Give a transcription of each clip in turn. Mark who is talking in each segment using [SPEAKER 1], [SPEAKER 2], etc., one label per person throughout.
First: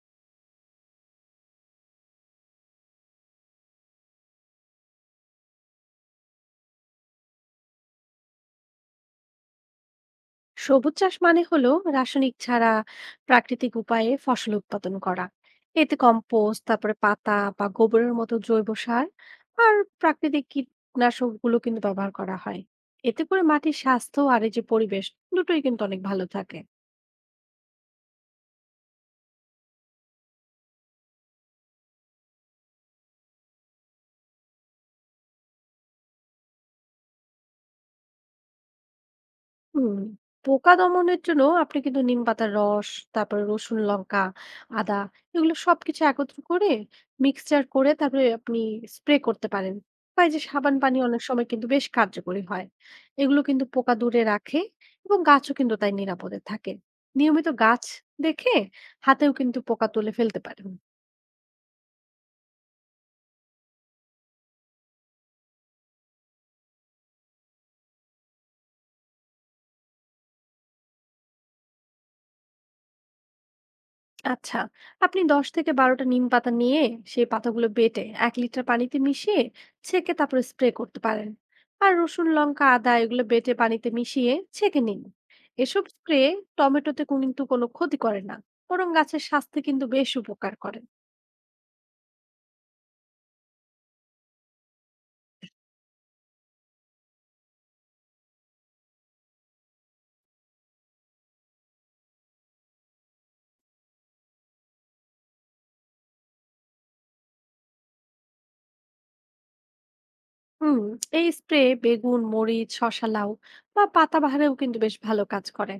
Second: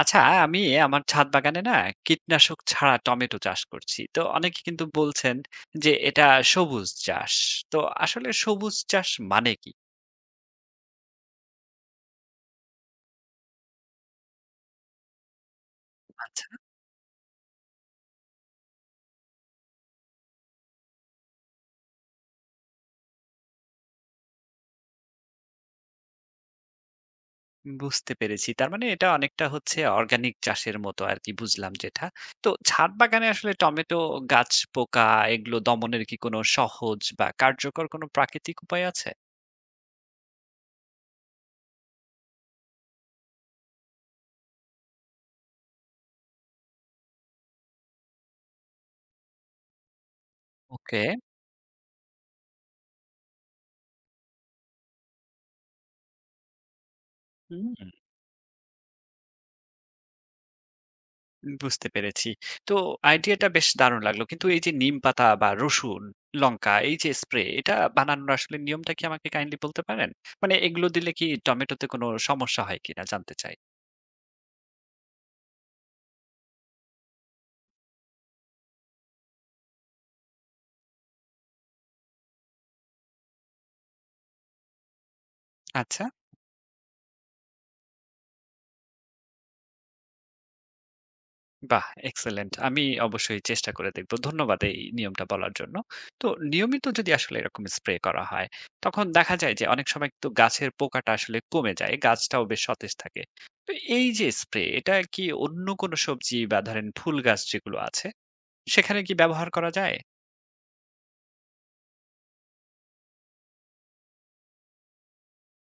[SPEAKER 1] আচ্ছা, আমি আমার ছাদ বাগানে না কীটনাশক ছাড়া টমেটো চাষ করছি। তো অনেকে কিন্তু বলছেন যে এটা সবুজ চাষ। তো আসলে সবুজ চাষ মানে কি?
[SPEAKER 2] সবুজ চাষ মানে হলো রাসায়নিক ছাড়া প্রাকৃতিক উপায়ে ফসল উৎপাদন করা। এতে
[SPEAKER 1] আচ্ছা।
[SPEAKER 2] কম্পোস্ট, তারপরে পাতা বা গোবরের মতো জৈব সার আর প্রাকৃতিক কীটনাশক গুলো কিন্তু ব্যবহার করা হয়। এতে করে মাটির স্বাস্থ্য আর এই যে পরিবেশ, দুটোই কিন্তু অনেক ভালো থাকে।
[SPEAKER 1] বুঝতে পেরেছি। তার মানে এটা অনেকটা হচ্ছে অর্গানিক চাষের মতো আরকি বুঝলাম যেটা। তো ছাদ বাগানে আসলে টমেটো গাছ পোকা এগুলো দমনের কি কোনো সহজ বা কার্যকর কোনো প্রাকৃতিক উপায় আছে?
[SPEAKER 2] হুম, পোকা দমনের জন্য আপনি কিন্তু নিম পাতার রস, তারপরে রসুন, লঙ্কা, আদা, এগুলো সবকিছু একত্র করে মিক্সচার করে তারপরে আপনি স্প্রে করতে পারেন, বা এই যে সাবান পানি
[SPEAKER 1] ওকে।
[SPEAKER 2] অনেক সময় কিন্তু বেশ কার্যকরী হয়। এগুলো কিন্তু পোকা দূরে রাখে এবং গাছও কিন্তু তাই নিরাপদে থাকে। নিয়মিত গাছ
[SPEAKER 1] হুম।
[SPEAKER 2] দেখে হাতেও কিন্তু পোকা তুলে ফেলতে পারেন।
[SPEAKER 1] বুঝতে পেরেছি। তো আইডিয়াটা বেশ দারুণ লাগলো। কিন্তু এই যে নিম পাতা বা রসুন, লঙ্কা এই যে স্প্রে এটা বানানোর আসলে নিয়মটা কি আমাকে কাইন্ডলি বলতে পারেন? মানে এগুলো দিলে কি টমেটোতে কোনো সমস্যা হয় কিনা জানতে চাই।
[SPEAKER 2] আচ্ছা, আপনি ১০ থেকে ১২টা নিম পাতা নিয়ে সেই পাতাগুলো বেটে ১ লিটার পানিতে মিশিয়ে ছেঁকে তারপরে স্প্রে করতে পারেন। আর রসুন, লঙ্কা, আদা এগুলো বেটে পানিতে মিশিয়ে ছেঁকে নিন। এসব
[SPEAKER 1] আচ্ছা,
[SPEAKER 2] স্প্রে টমেটোতে কিন্তু কোনো ক্ষতি করে না, বরং গাছের স্বাস্থ্যে কিন্তু বেশ উপকার করে।
[SPEAKER 1] বাহ! এক্সেলেন্ট। আমি অবশ্যই চেষ্টা করে দেখব। ধন্যবাদ এই নিয়মটা বলার জন্য। তো নিয়মিত যদি আসলে এরকম স্প্রে করা হয়, তখন দেখা যায় যে অনেক সময় কিন্তু গাছের পোকাটা আসলে কমে যায়। গাছটাও বেশ সতেজ থাকে। তো এই যে স্প্রে এটা কি অন্য কোনো সবজি বা ধরেন ফুল গাছ যেগুলো আছে সেখানে কি ব্যবহার করা যায়?
[SPEAKER 2] হুম এই স্প্রে বেগুন, মরিচ, শসা, লাউ বা পাতাবাহারেও কিন্তু বেশ ভালো কাজ করে।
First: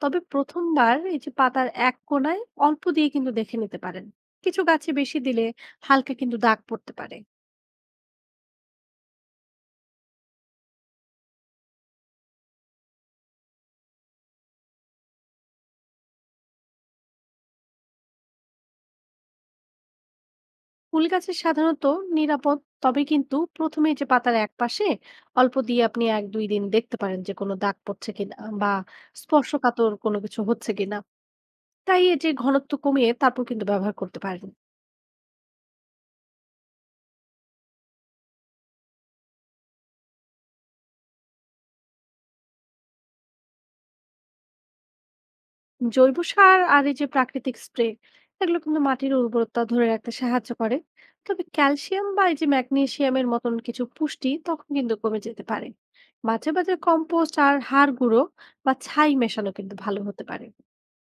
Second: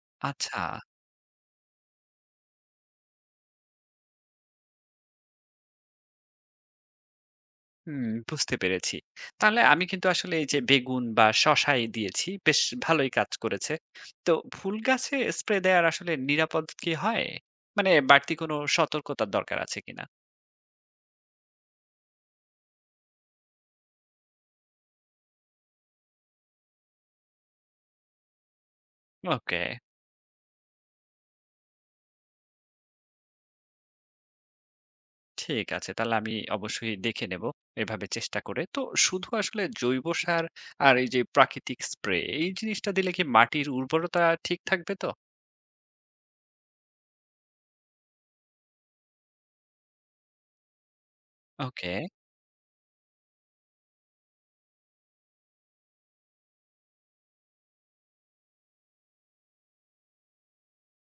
[SPEAKER 2] তবে
[SPEAKER 1] আচ্ছা,
[SPEAKER 2] প্রথমবার এই যে পাতার এক কোণায় অল্প দিয়ে কিন্তু দেখে নিতে পারেন। কিছু গাছে বেশি দিলে হালকা কিন্তু দাগ পড়তে পারে।
[SPEAKER 1] হুম বুঝতে পেরেছি। তাহলে আমি কিন্তু আসলে এই যে বেগুন বা শশায় দিয়েছি, বেশ ভালোই কাজ করেছে। তো ফুল গাছে স্প্রে দেওয়ার আসলে নিরাপদ কি হয়? মানে বাড়তি কোনো সতর্কতার দরকার আছে কিনা?
[SPEAKER 2] ফুল গাছের সাধারণত নিরাপদ, তবে কিন্তু প্রথমে যে পাতার এক পাশে অল্প দিয়ে আপনি এক দুই দিন দেখতে পারেন যে কোনো দাগ পড়ছে কিনা বা
[SPEAKER 1] ওকে,
[SPEAKER 2] স্পর্শকাতর কোনো কিছু হচ্ছে কিনা। তাই এই যে ঘনত্ব কমিয়ে তারপর কিন্তু ব্যবহার করতে পারেন।
[SPEAKER 1] ঠিক আছে। তাহলে আমি অবশ্যই দেখে নেব এভাবে চেষ্টা করে। তো শুধু আসলে জৈব সার আর এই যে প্রাকৃতিক স্প্রে এই জিনিসটা দিলে কি মাটির উর্বরতা ঠিক থাকবে তো?
[SPEAKER 2] জৈব সার আর এই যে প্রাকৃতিক স্প্রে, এগুলো কিন্তু মাটির উর্বরতা ধরে রাখতে সাহায্য করে। তবে
[SPEAKER 1] ওকে।
[SPEAKER 2] ক্যালসিয়াম বা এই যে ম্যাগনেসিয়ামের মতন কিছু পুষ্টি তখন কিন্তু কমে যেতে পারে। মাঝে মাঝে কম্পোস্ট আর হাড় গুঁড়ো বা ছাই মেশানো কিন্তু ভালো হতে পারে।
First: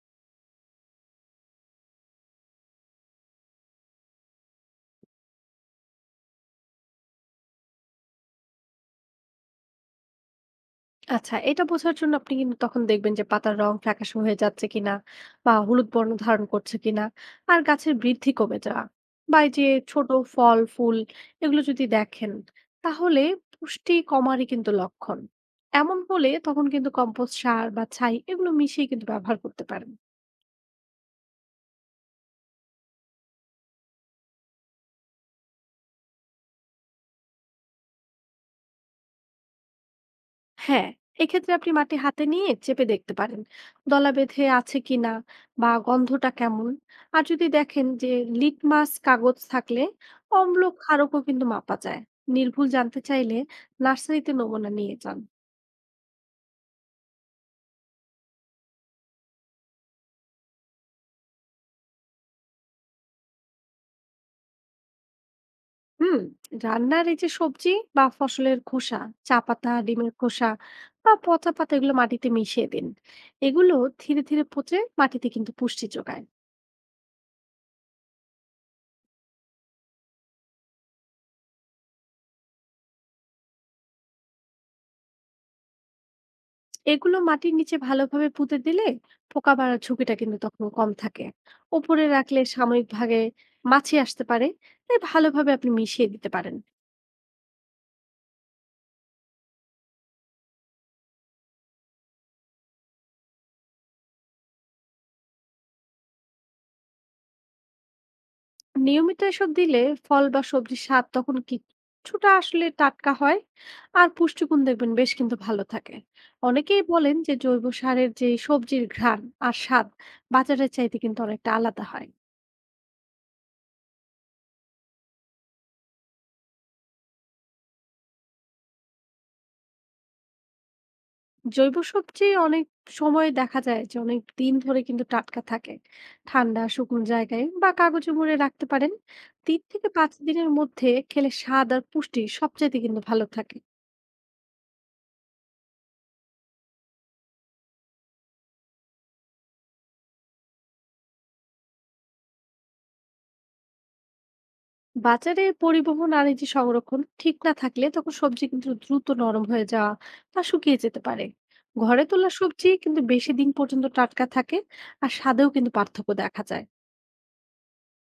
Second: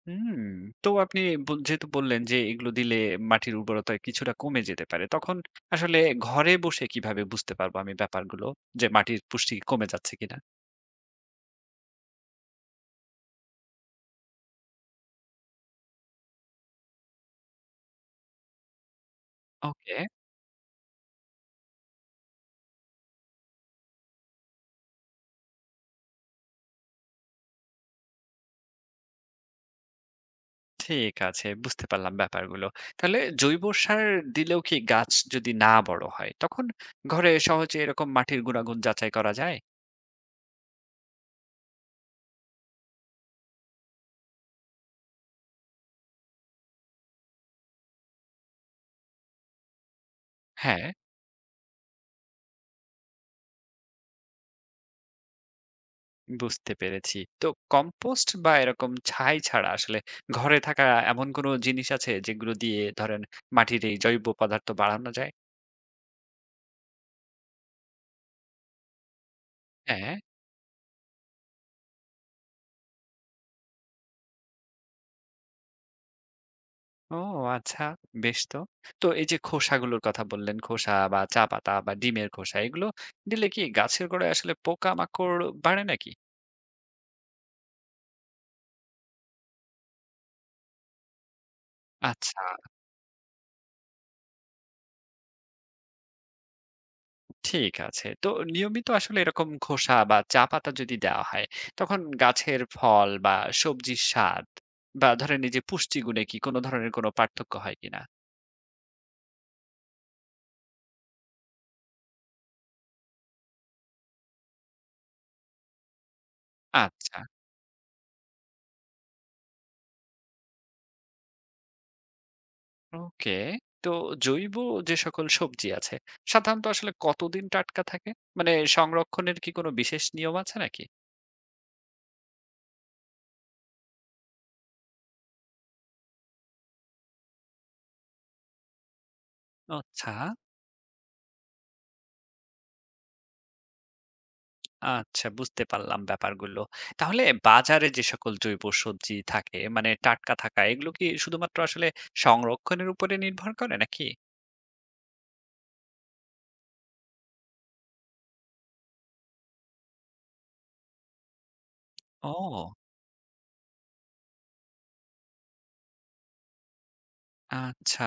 [SPEAKER 1] হুম। তো আপনি যেহেতু বললেন যে এগুলো দিলে মাটির উর্বরতা কিছুটা কমে যেতে পারে। তখন আসলে ঘরে বসে কিভাবে বুঝতে পারবো আমি ব্যাপারগুলো? যে মাটির পুষ্টি কমে যাচ্ছে কিনা?
[SPEAKER 2] আচ্ছা, এটা বোঝার জন্য আপনি কিন্তু তখন দেখবেন যে পাতার রং ফ্যাকাশে হয়ে যাচ্ছে কিনা বা হলুদ বর্ণ ধারণ করছে কিনা। আর গাছের বৃদ্ধি কমে যাওয়া বা এই যে
[SPEAKER 1] ওকে,
[SPEAKER 2] ছোট ফল ফুল, এগুলো যদি দেখেন তাহলে পুষ্টি কমারই কিন্তু লক্ষণ। এমন হলে তখন কিন্তু কম্পোস্ট সার বা ছাই এগুলো মিশিয়ে কিন্তু ব্যবহার করতে পারেন।
[SPEAKER 1] ঠিক আছে। বুঝতে পারলাম ব্যাপারগুলো। তাহলে জৈব সার দিলেও কি গাছ যদি না বড় হয়, তখন ঘরে সহজে এরকম মাটির গুণাগুণ যাচাই করা যায়?
[SPEAKER 2] হ্যাঁ, এক্ষেত্রে আপনি মাটি হাতে নিয়ে চেপে দেখতে পারেন দলা বেঁধে আছে কিনা বা গন্ধটা কেমন। আর যদি দেখেন যে লিটমাস কাগজ থাকলে অম্ল
[SPEAKER 1] হ্যাঁ।
[SPEAKER 2] ক্ষারকও কিন্তু মাপা যায়। নির্ভুল জানতে চাইলে নার্সারিতে নমুনা নিয়ে যান।
[SPEAKER 1] বুঝতে পেরেছি। তো কম্পোস্ট বা এরকম ছাই ছাড়া আসলে ঘরে থাকা এমন কোনো জিনিস আছে যেগুলো দিয়ে ধরেন মাটির এই জৈব পদার্থ বাড়ানো যায়?
[SPEAKER 2] হুম রান্নার এই যে সবজি বা ফসলের খোসা, চা পাতা, ডিমের
[SPEAKER 1] হ্যাঁ।
[SPEAKER 2] খোসা বা পচা পাতা, এগুলো মাটিতে মিশিয়ে দিন। এগুলো ধীরে ধীরে পচে মাটিতে কিন্তু পুষ্টি যোগায়।
[SPEAKER 1] ও আচ্ছা, বেশ তো। তো এই যে খোসাগুলোর কথা বললেন, খোসা বা চা পাতা বা ডিমের খোসা এগুলো দিলে কি গাছের গোড়ায় আসলে পোকামাকড় বাড়ে নাকি?
[SPEAKER 2] এগুলো মাটির নিচে ভালোভাবে পুঁতে দিলে পোকা মারার ঝুঁকিটা কিন্তু তখন কম থাকে। ওপরে
[SPEAKER 1] আচ্ছা।
[SPEAKER 2] রাখলে সাময়িকভাবে মাছি আসতে পারে, তাই ভালোভাবে আপনি মিশিয়ে দিতে পারেন।
[SPEAKER 1] ঠিক আছে। তো নিয়মিত আসলে এরকম খোসা বা চা পাতা যদি দেওয়া হয়, তখন গাছের ফল বা সবজির স্বাদ বা ধরেন এই যে পুষ্টিগুণে কি কোনো ধরনের কোনো পার্থক্য হয় কিনা?
[SPEAKER 2] নিয়মিত এসব দিলে ফল বা সবজির স্বাদ তখন কিছুটা আসলে টাটকা হয়, আর পুষ্টিগুণ দেখবেন বেশ কিন্তু ভালো থাকে। অনেকেই বলেন
[SPEAKER 1] আচ্ছা,
[SPEAKER 2] যে জৈব সারের যে সবজির ঘ্রাণ আর স্বাদ বাজারের চাইতে কিন্তু অনেকটা আলাদা হয়।
[SPEAKER 1] ওকে। তো জৈব যে সকল সবজি আছে, সাধারণত আসলে কতদিন টাটকা থাকে? মানে সংরক্ষণের কি কোনো বিশেষ নিয়ম আছে নাকি?
[SPEAKER 2] জৈব সবজি অনেক সময় দেখা যায় যে অনেক দিন ধরে কিন্তু টাটকা থাকে। ঠান্ডা, শুকনো জায়গায় বা কাগজে মুড়ে রাখতে পারেন।
[SPEAKER 1] আচ্ছা।
[SPEAKER 2] ৩-৫ দিনের মধ্যে খেলে স্বাদ আর পুষ্টি সবচাইতে কিন্তু ভালো থাকে।
[SPEAKER 1] আচ্ছা, বুঝতে পারলাম ব্যাপারগুলো। তাহলে বাজারে যে সকল জৈব সবজি থাকে মানে টাটকা থাকা এগুলো কি শুধুমাত্র আসলে সংরক্ষণের উপরে নির্ভর করে নাকি?
[SPEAKER 2] বাজারে পরিবহন আর এই যে সংরক্ষণ ঠিক না থাকলে তখন সবজি কিন্তু দ্রুত নরম হয়ে যাওয়া বা শুকিয়ে যেতে পারে। ঘরে তোলা সবজি
[SPEAKER 1] ও!
[SPEAKER 2] কিন্তু বেশি দিন পর্যন্ত টাটকা থাকে আর স্বাদেও কিন্তু পার্থক্য দেখা যায়।
[SPEAKER 1] আচ্ছা।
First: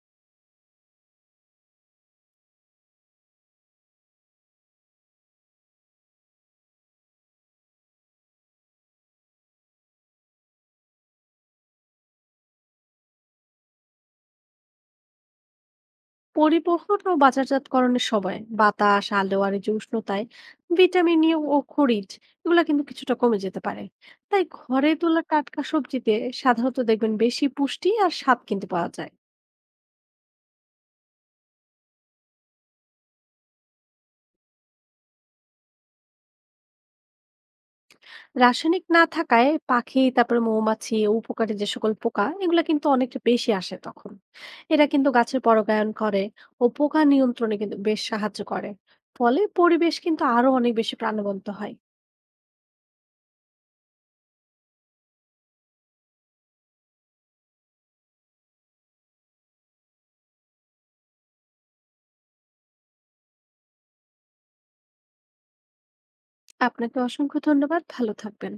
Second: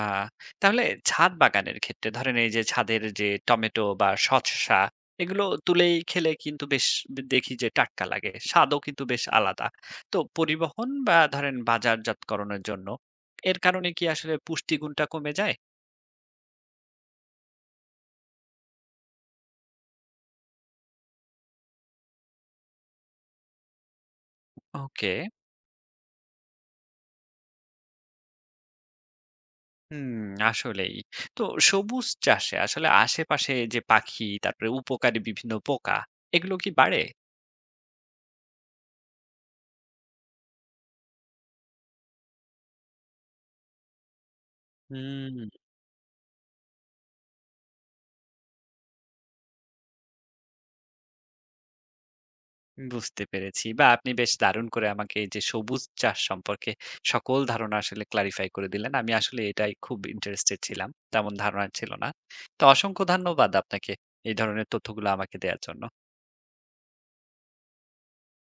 [SPEAKER 1] তাহলে ছাদ বাগানের ক্ষেত্রে ধরেন এই যে ছাদের যে টমেটো বা শসা এগুলো তুলেই খেলে কিন্তু বেশ দেখি যে টাটকা লাগে। স্বাদও কিন্তু বেশ আলাদা। তো পরিবহন বা ধরেন বাজারজাতকরণের জন্য এর কারণে কি আসলে পুষ্টিগুণটা কমে যায়?
[SPEAKER 2] পরিবহন ও বাজারজাতকরণের সময় বাতাস, আলো আর এই যে উষ্ণতায় ভিটামিন ই ও খনিজ, এগুলা কিন্তু কিছুটা কমে যেতে পারে। তাই ঘরে
[SPEAKER 1] ওকে।
[SPEAKER 2] তোলা টাটকা সবজিতে সাধারণত দেখবেন বেশি পুষ্টি আর স্বাদ কিন্তু পাওয়া যায়।
[SPEAKER 1] হুম, আসলেই। তো সবুজ চাষে আসলে আশেপাশে যে পাখি, তারপরে উপকারী বিভিন্ন পোকা, এগুলো কি বাড়ে?
[SPEAKER 2] রাসায়নিক না থাকায় পাখি, তারপরে মৌমাছি, উপকারী যে সকল পোকা, এগুলা কিন্তু অনেকটা বেশি আসে তখন। এরা কিন্তু গাছের
[SPEAKER 1] হুম,
[SPEAKER 2] পরাগায়ন করে ও পোকা নিয়ন্ত্রণে কিন্তু বেশ সাহায্য করে। ফলে পরিবেশ কিন্তু আরো অনেক বেশি প্রাণবন্ত হয়।
[SPEAKER 1] বুঝতে পেরেছি। বা আপনি বেশ দারুণ করে আমাকে এই যে সবুজ চাষ সম্পর্কে সকল ধারণা আসলে ক্লারিফাই করে দিলেন। আমি আসলে এটাই খুব ইন্টারেস্টেড ছিলাম। তেমন ধারণা ছিল না। তো অসংখ্য ধন্যবাদ আপনাকে এই ধরনের তথ্যগুলো আমাকে দেয়ার জন্য।
[SPEAKER 2] আপনাকে অসংখ্য ধন্যবাদ। ভালো থাকবেন।